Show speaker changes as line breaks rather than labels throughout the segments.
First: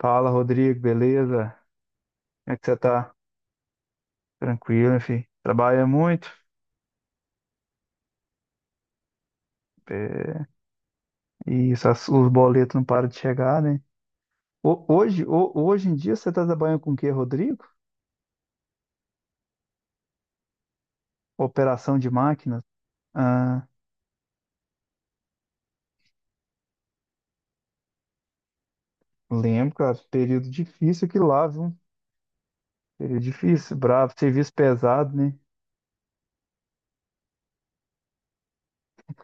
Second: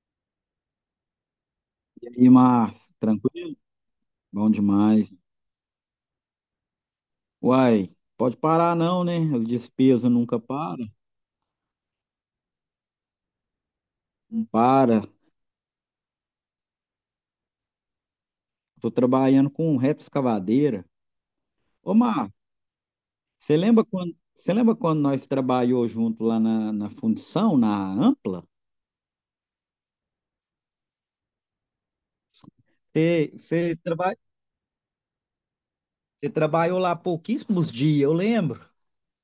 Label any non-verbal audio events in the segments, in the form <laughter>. Fala, Rodrigo, beleza?
E aí,
Como é que você
Márcio,
tá?
tranquilo? Bom
Tranquilo,
demais.
filho. Trabalha muito.
Uai, pode parar não, né? As despesas nunca
É,
param.
e isso, os boletos não param de chegar, né?
Não para.
Hoje em dia você tá trabalhando com o quê, Rodrigo?
Tô trabalhando com retroescavadeira. Ô,
Operação de
Márcio,
máquinas?
você
Ah,
lembra quando, você lembra quando nós trabalhou junto lá na fundição, na Ampla?
Lembro, cara. Período difícil que lá, viu? Período
Você, você,
difícil, bravo,
traba-
serviço pesado, né?
você trabalhou lá pouquíssimos dias, eu lembro.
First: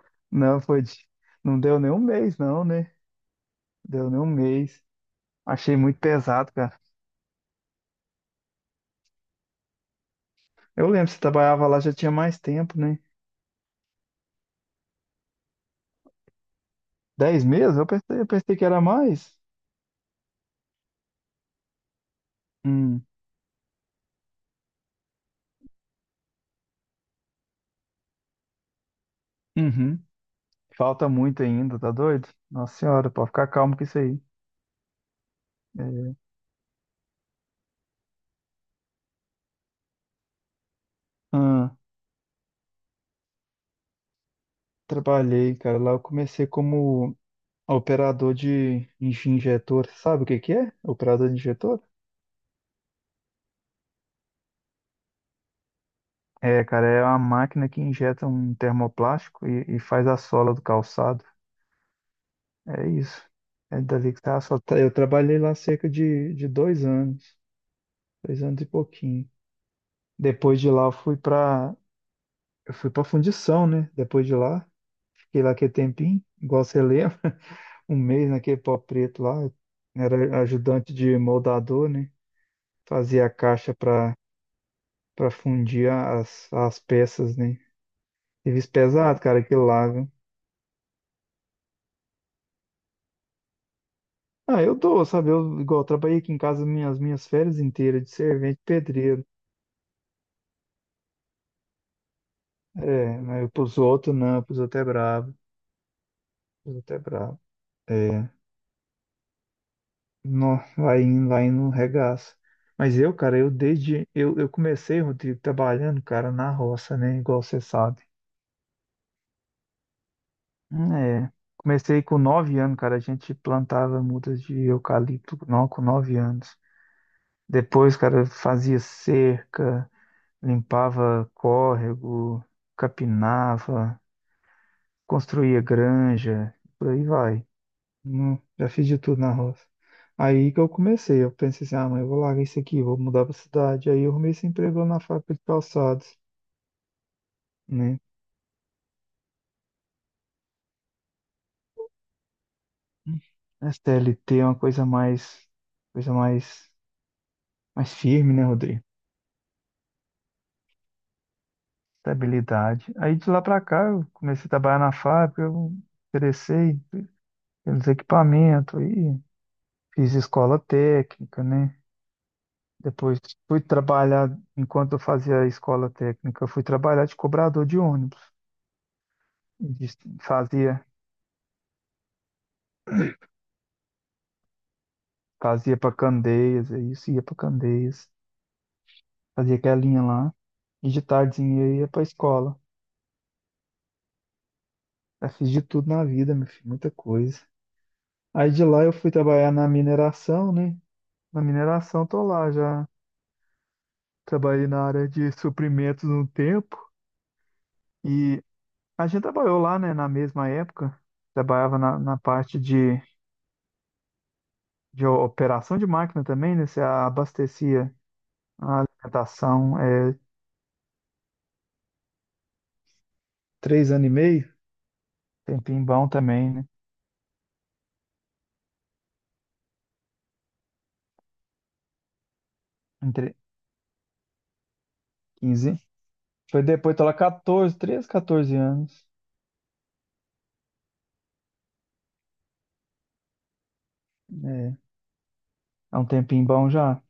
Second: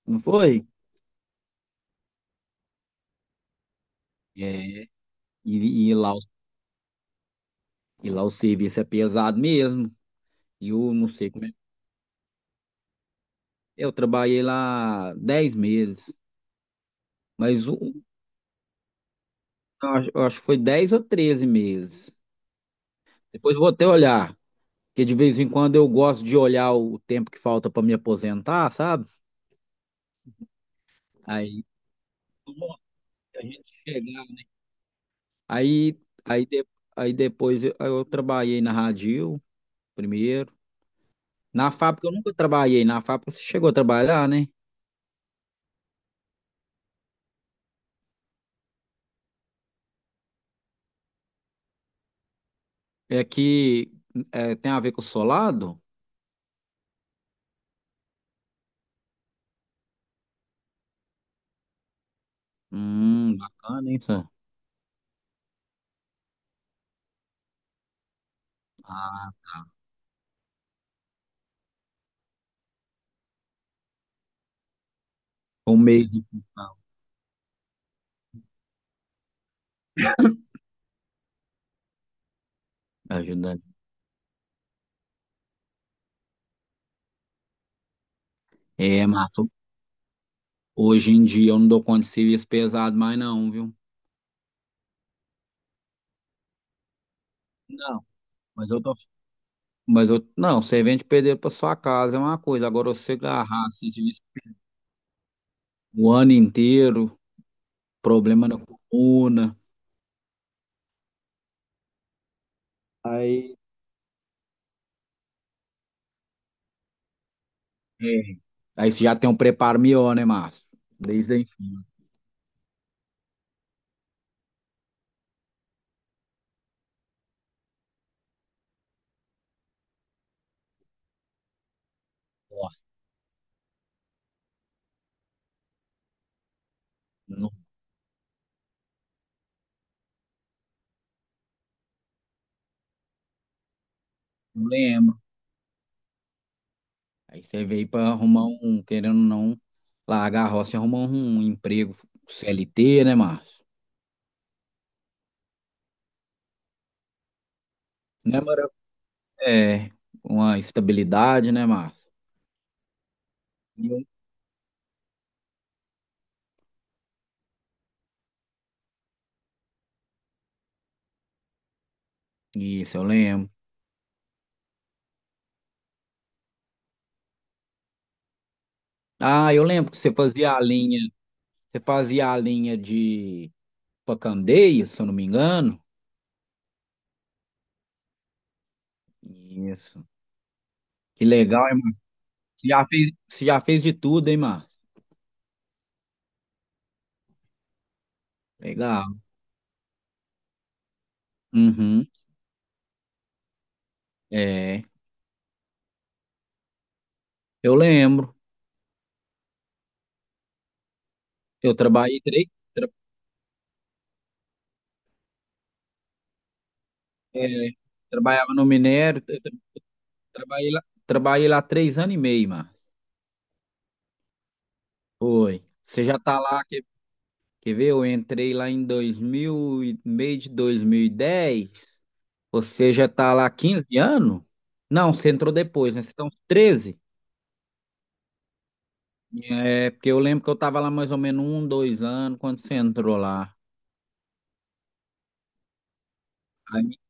Não
Não,
foi?
foi. Não deu nem um mês, não, né? Deu nem um mês.
É,
Achei
e, e
muito
lá, o-
pesado, cara.
e lá o serviço é pesado mesmo. E
Eu
eu não
lembro, você
sei como é.
trabalhava lá já tinha mais tempo, né?
Eu trabalhei lá 10 meses.
Dez
Mas
meses?
o,
Eu pensei que era mais.
eu acho que foi 10 ou 13 meses.
Hum.
Depois eu vou até olhar, porque de vez em quando eu gosto de olhar o tempo que falta para me aposentar, sabe?
Uhum. Falta muito
Aí,
ainda, tá doido? Nossa senhora, pode
a
ficar
gente
calmo com isso aí.
chegar, né? aí,
É.
aí, de- aí depois eu trabalhei na Radil primeiro. Na
Ah,
fábrica eu nunca trabalhei. Na fábrica você chegou a trabalhar, né?
Trabalhei, cara. Lá eu comecei como operador de injetor. Sabe o que que é? Operador de injetor?
É que tem a ver com o solado?
É, cara, é uma máquina que injeta um termoplástico e faz a sola do calçado. É isso. É
Bacana, hein,
dali que
senhor?
tá. Eu trabalhei lá cerca de dois anos e pouquinho.
Ah,
Depois de lá eu fui pra fundição, né? Depois de lá, fiquei lá aquele
um mês
tempinho,
de
igual
função,
você lembra. Um mês naquele pau preto lá, era ajudante de moldador, né? Fazia a caixa
ajudante.
para fundir as, as peças, né? Serviço
É,
pesado,
mas
cara, aquilo lá, viu?
hoje em dia eu não dou conta de serviço pesado mais não, viu?
Ah, eu dou, sabe? Eu, igual, eu trabalhei aqui em casa minhas, minhas férias inteiras
Não,
de servente
mas eu tô.
pedreiro.
Mas eu, não, você vende pedreiro para sua casa é uma coisa. Agora você
É, mas
agarrar
pros
assim,
outros
serviço
não, pros outros é brabo,
o ano
pros outros é
inteiro,
brabo. É,
problema na coluna.
não, vai indo, um regaço. Mas eu, cara,
Aí,
eu comecei, Rodrigo, trabalhando, cara, na roça, né? Igual você sabe.
é. Aí você já tem um preparo melhor, né, Márcio?
É,
Desde a infância.
comecei com nove anos, cara. A gente plantava mudas de eucalipto não, com nove anos. Depois, cara, fazia cerca, limpava córrego,
Ó,
capinava, construía granja, por aí vai.
não
Já fiz de tudo na roça. Aí que eu comecei, eu pensei assim, ah, mãe, eu vou largar isso aqui, vou mudar pra cidade. Aí eu arrumei esse
não
emprego lá na
lembro.
fábrica de calçados,
Aí você veio
né?
para arrumar um, querendo ou não, largar a roça e arrumar um emprego CLT, né, Márcio?
A CLT é uma coisa mais, mais firme,
Né,
né,
Mara?
Rodrigo?
É, uma estabilidade, né, Márcio?
Estabilidade. Aí de lá pra cá eu comecei a trabalhar na fábrica, eu interessei pelos equipamentos, aí fiz escola técnica, né?
Isso, eu
Depois
lembro.
fui trabalhar, enquanto eu fazia a escola técnica, eu fui trabalhar de cobrador de ônibus.
Ah, eu lembro
De-
que você fazia a
Fazia,
linha, você fazia a linha de Pacandeia, se eu não me
fazia
engano.
para Candeias, é isso, ia para Candeias, fazia aquela linha
Isso.
lá, e de
Que
tardezinha
legal,
eu
hein,
ia
Márcio?
para escola.
Você já fez de tudo, hein, Márcio?
Eu fiz de tudo na vida, meu filho, muita coisa. Aí de lá eu fui
Legal.
trabalhar na mineração, né? Na mineração
Uhum.
tô lá já. Trabalhei na
É,
área de suprimentos um tempo
eu lembro.
e a gente trabalhou lá, né, na mesma época.
Eu
Trabalhava na, na
trabalhei três,
parte
tra-
de operação de máquina também, né? Você
é,
abastecia
trabalhava no
a
minério,
alimentação é,
trabalhei lá 3 anos e meio, Márcio.
três anos e meio,
Foi.
tempinho
Você
bom
já tá
também,
lá,
né?
quer, quer ver? Eu entrei lá em 2000, e- meio de 2010. Você já está
Entre
lá há 15 anos? Não, você entrou
quinze.
depois, né? Você tá uns
Foi depois,
13?
tô lá 14, 13, 14 anos.
É, porque eu lembro que eu estava lá mais ou menos um, dois anos quando você entrou lá.
É, é um tempinho bom
Aí,
já.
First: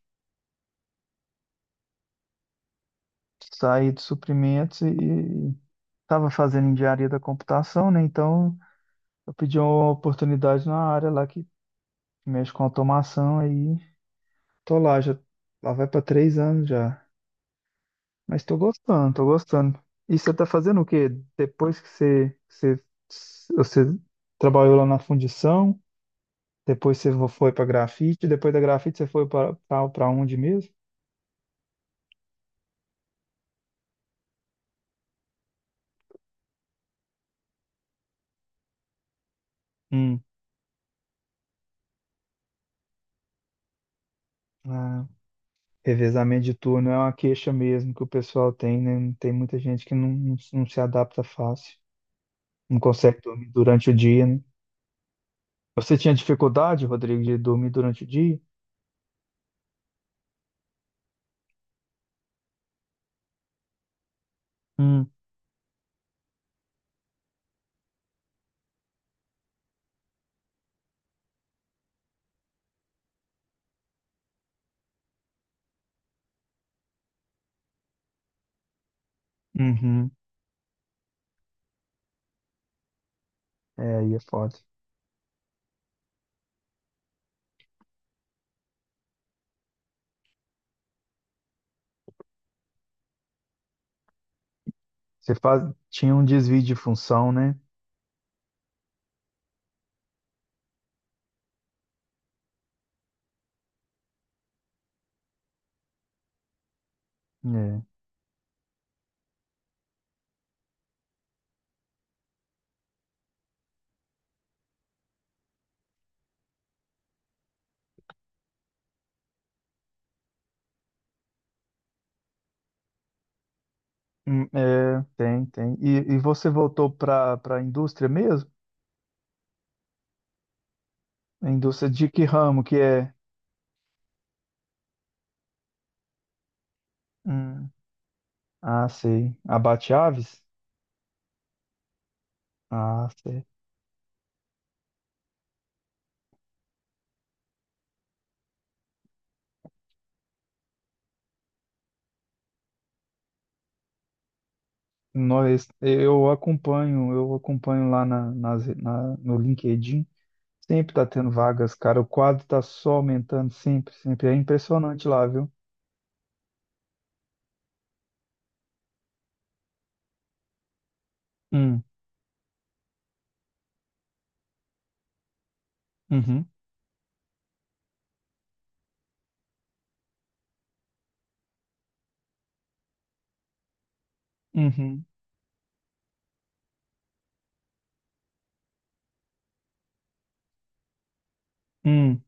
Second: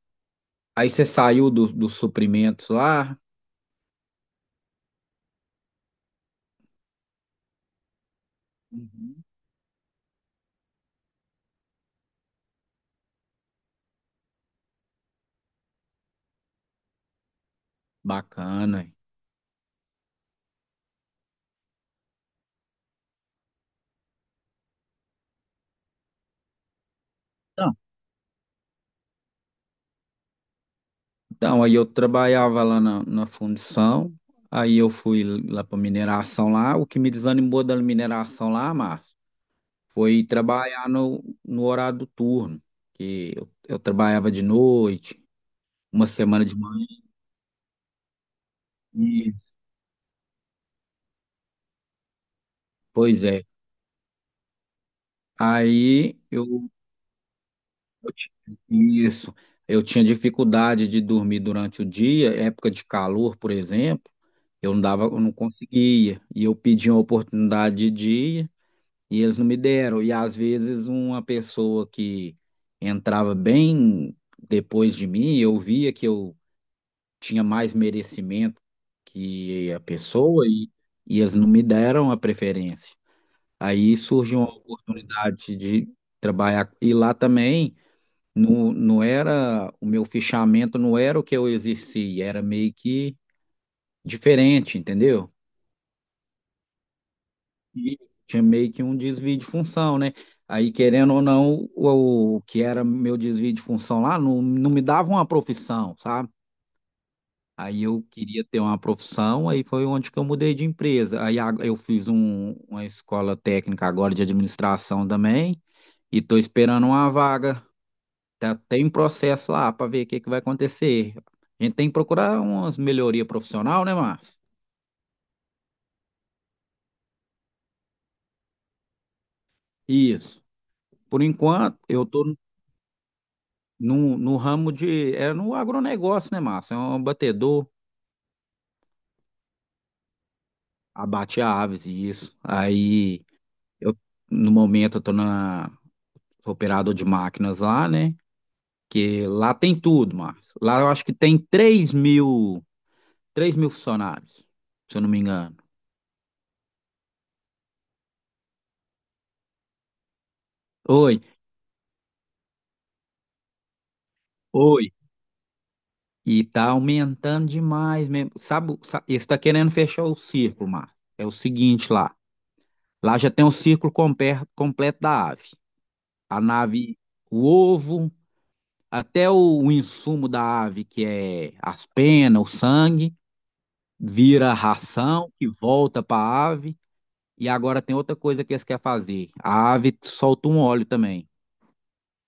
aí você saiu dos suprimentos lá?
Saí de suprimentos e estava fazendo engenharia da computação, né? Então
Uhum.
eu pedi uma oportunidade na área lá que com automação aí. Tô lá, já lá vai pra três anos já. Mas tô
Bacana, hein?
gostando, tô gostando. E você tá fazendo o quê? Depois que você trabalhou lá na fundição, depois você foi pra
Então,
grafite, depois da grafite você foi pra, pra onde mesmo?
então, aí eu trabalhava lá na fundição, aí eu fui lá para mineração lá. O que me desanimou da mineração lá, Márcio,
Hum.
foi trabalhar no horário do turno, que eu trabalhava de
Ah,
noite, uma semana
revezamento de
de manhã.
turno é uma queixa mesmo que o pessoal tem, né? Tem muita gente que não se adapta fácil, não consegue
Pois é.
dormir durante o dia, né? Você tinha
Aí eu
dificuldade, Rodrigo, de dormir durante o dia?
isso, eu tinha dificuldade de dormir durante o dia, época de calor, por exemplo,
Hum.
eu não conseguia. E eu pedi uma oportunidade de dia e eles não me deram. E às vezes uma pessoa que entrava bem depois de mim, eu via que eu tinha mais merecimento que a
Uhum.
pessoa e eles não me deram a preferência. Aí
É, aí é
surgiu uma
foda.
oportunidade de trabalhar e lá também. Não, não era, o meu fichamento não era o que eu exerci, era meio que diferente, entendeu?
Você faz... Tinha um desvio de função, né?
E tinha meio que um desvio de função, né? Aí, querendo ou não, o que era meu desvio de função lá não me dava uma profissão, sabe?
É,
Aí eu queria ter uma profissão, aí foi onde que eu mudei de empresa. Eu fiz uma escola técnica agora de administração também, e estou esperando uma vaga. Tá, tem um processo lá para ver o que que vai acontecer. A gente tem que procurar umas melhoria profissional, né, Márcio?
hum, é, tem, tem. E você voltou para a indústria mesmo?
Isso. Por
A
enquanto,
indústria
eu
de que
tô
ramo que é?
no ramo de. É no agronegócio, né, Márcio? É um batedor,
Hum, Ah, sei. Abate-aves?
abate aves, e isso.
Ah,
Aí,
sei.
eu, no momento, eu tô na, sou operador de máquinas lá, né? Que lá tem tudo, Márcio. Lá eu acho que tem três mil funcionários, se eu não me engano.
Nós, eu acompanho lá na, nas- na- no LinkedIn. Sempre tá
Oi,
tendo vagas, cara. O quadro tá só aumentando sempre, sempre. É
oi.
impressionante lá, viu?
E tá aumentando demais mesmo. Sabe, eles tá querendo fechar o círculo, Márcio. É o
Hum,
seguinte lá. Lá já tem o círculo completo da ave. A
uhum,
nave, o ovo, até o insumo da ave, que é as penas, o sangue, vira
uhum,
ração que volta para a ave. E agora tem outra coisa que eles querem fazer. A ave solta um óleo também.
hum.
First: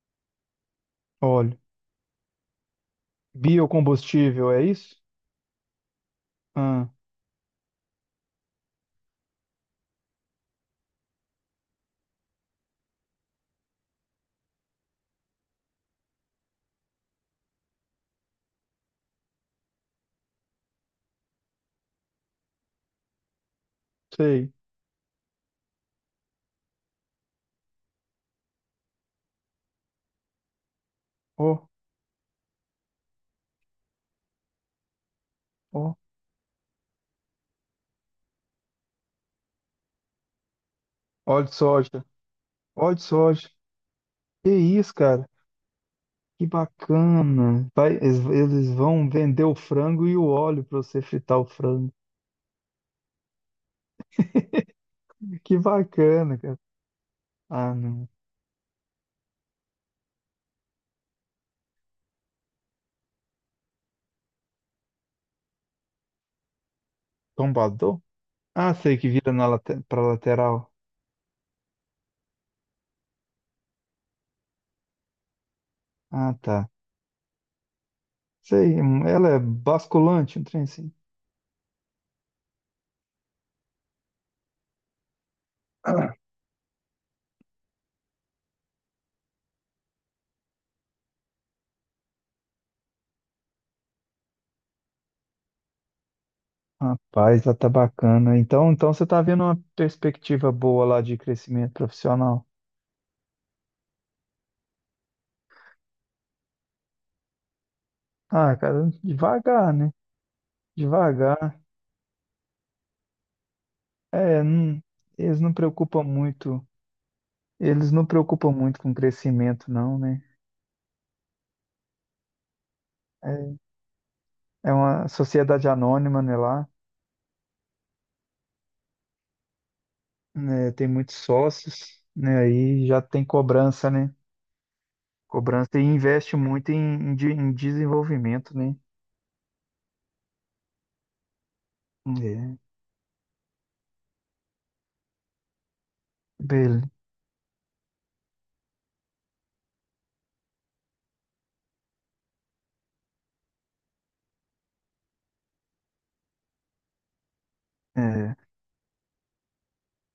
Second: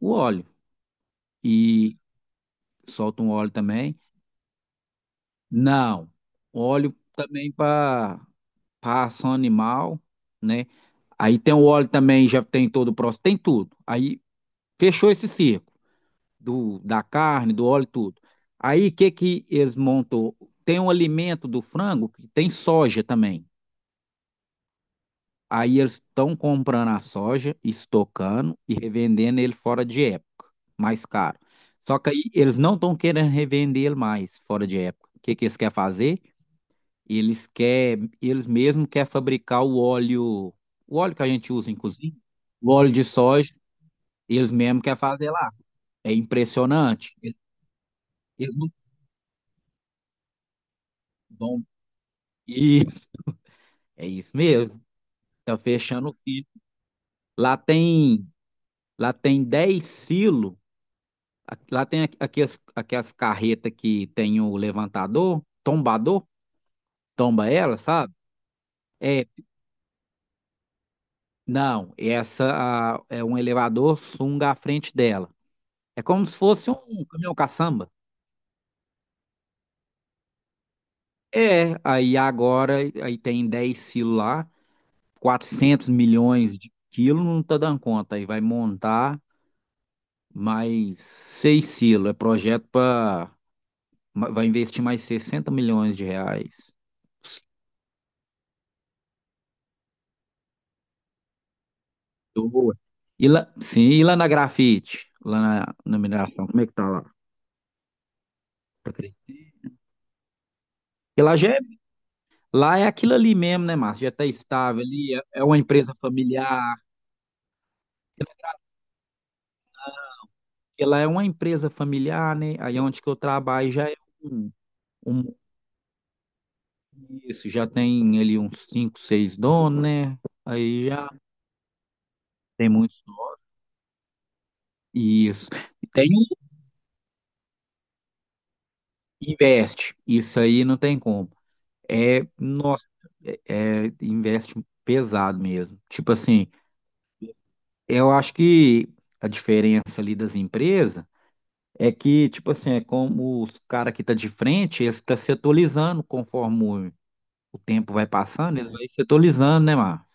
O óleo.
Óleo.
E solta um óleo também.
Biocombustível, é isso?
Não.
Ah,
Óleo também para ração animal, né? Aí tem o óleo também, já tem todo o processo, tem tudo. Aí fechou esse circo do, da carne, do óleo, tudo. Aí o que que eles montam? Tem um alimento do frango que tem soja também.
sei.
Aí eles estão comprando a soja, estocando e revendendo ele fora de época, mais caro.
Ó,
Só que aí eles não estão querendo revender ele mais fora de época. O que que eles querem
ó,
fazer? E eles mesmos querem fabricar o óleo que a
óleo de
gente usa em
soja.
cozinha, o óleo
Óleo de
de
soja.
soja,
Que
eles mesmos
isso,
querem
cara?
fazer lá. É
Que
impressionante.
bacana. Vai, eles,
Eles não
eles vão vender o frango e o óleo para você fritar o
vão. <laughs>
frango.
Isso, é isso mesmo.
Que
Tá fechando o
bacana,
silo.
cara.
Lá
Ah, não.
tem, lá tem 10 silos. Lá tem aquelas carretas que tem o levantador, tombador, tomba ela,
Tombador?
sabe?
Ah, sei que
É,
vira na late, pra lateral.
não, é um elevador sunga à frente dela. É como
Ah,
se
tá.
fosse um caminhão caçamba.
Sei, ela é basculante, um trem assim.
É, aí agora aí tem 10 silos lá, quatrocentos
Ah,
milhões de quilos, não tá dando conta. Aí vai montar mais 6 silos. É projeto para. Vai investir mais R$ 60 milhões.
rapaz, ela tá bacana. Então, então você tá vendo uma perspectiva boa lá de crescimento profissional.
Boa. E lá, sim, e lá na grafite, lá na mineração, como é que tá lá?
Ah, cara,
Tá cre-
devagar, né?
Porque lá, já é,
Devagar.
lá é aquilo ali mesmo, né, Márcio? Já tá
É, não-
estável ali,
eles
é, é
não
uma empresa
preocupam
familiar.
muito, eles não preocupam muito com crescimento, não, né?
Porque lá é uma empresa familiar, né? Aí onde que eu
É,
trabalho já é um.
é uma
Um,
sociedade anônima, né, lá,
isso, já tem ali uns 5 6 donos, né?
né,
Aí
tem
já
muitos sócios, né,
tem
aí
muito.
já tem cobrança, né?
Isso.
Cobrança e
E tem um
investe muito em, em desenvolvimento, né?
que investe. Isso aí não tem como. É,
É,
nossa, é, investe pesado mesmo. Tipo assim,
beleza.
eu acho que a diferença ali das empresas é que, tipo assim, é como os caras que tá de frente, eles estão se atualizando conforme o tempo vai passando, eles vão se atualizando, né, Márcio?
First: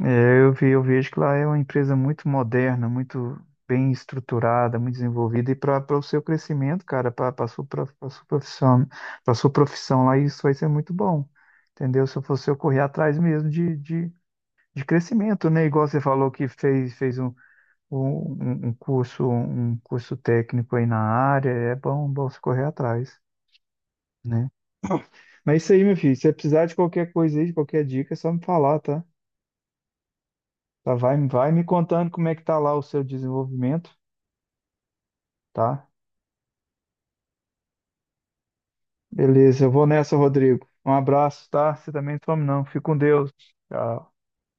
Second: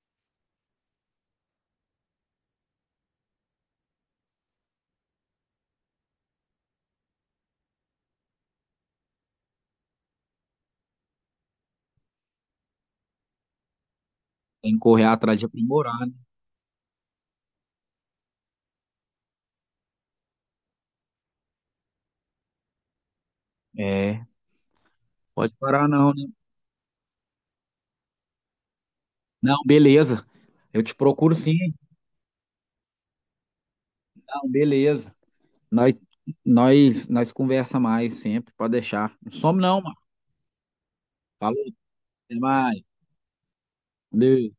É, eu vi, eu vejo que lá é uma empresa muito moderna, muito bem estruturada, muito desenvolvida, e para o seu crescimento, cara, para a sua, pra sua profissão, para sua profissão lá, isso vai ser muito bom, entendeu? Se eu fosse eu correr atrás mesmo
Tem que
de
correr atrás de
crescimento, né? Igual
aprimorar,
você
né?
falou que fez, um curso técnico aí na área, é bom, bom você correr atrás,
É,
né? <coughs>
pode
Mas é isso aí,
parar
meu
não.
filho, se você precisar de qualquer coisa aí, de qualquer dica, é só me falar, tá?
Não, beleza. Eu te
Tá, vai,
procuro
vai me
sim.
contando como é que tá lá o seu desenvolvimento,
Não, beleza.
tá?
Nós, nós conversa mais sempre, pode deixar. Não some
Beleza, eu
não,
vou
mano.
nessa, Rodrigo. Um abraço,
Falou,
tá? Você também
até
some não. Fica
mais.
com Deus. Tchau.
Valeu.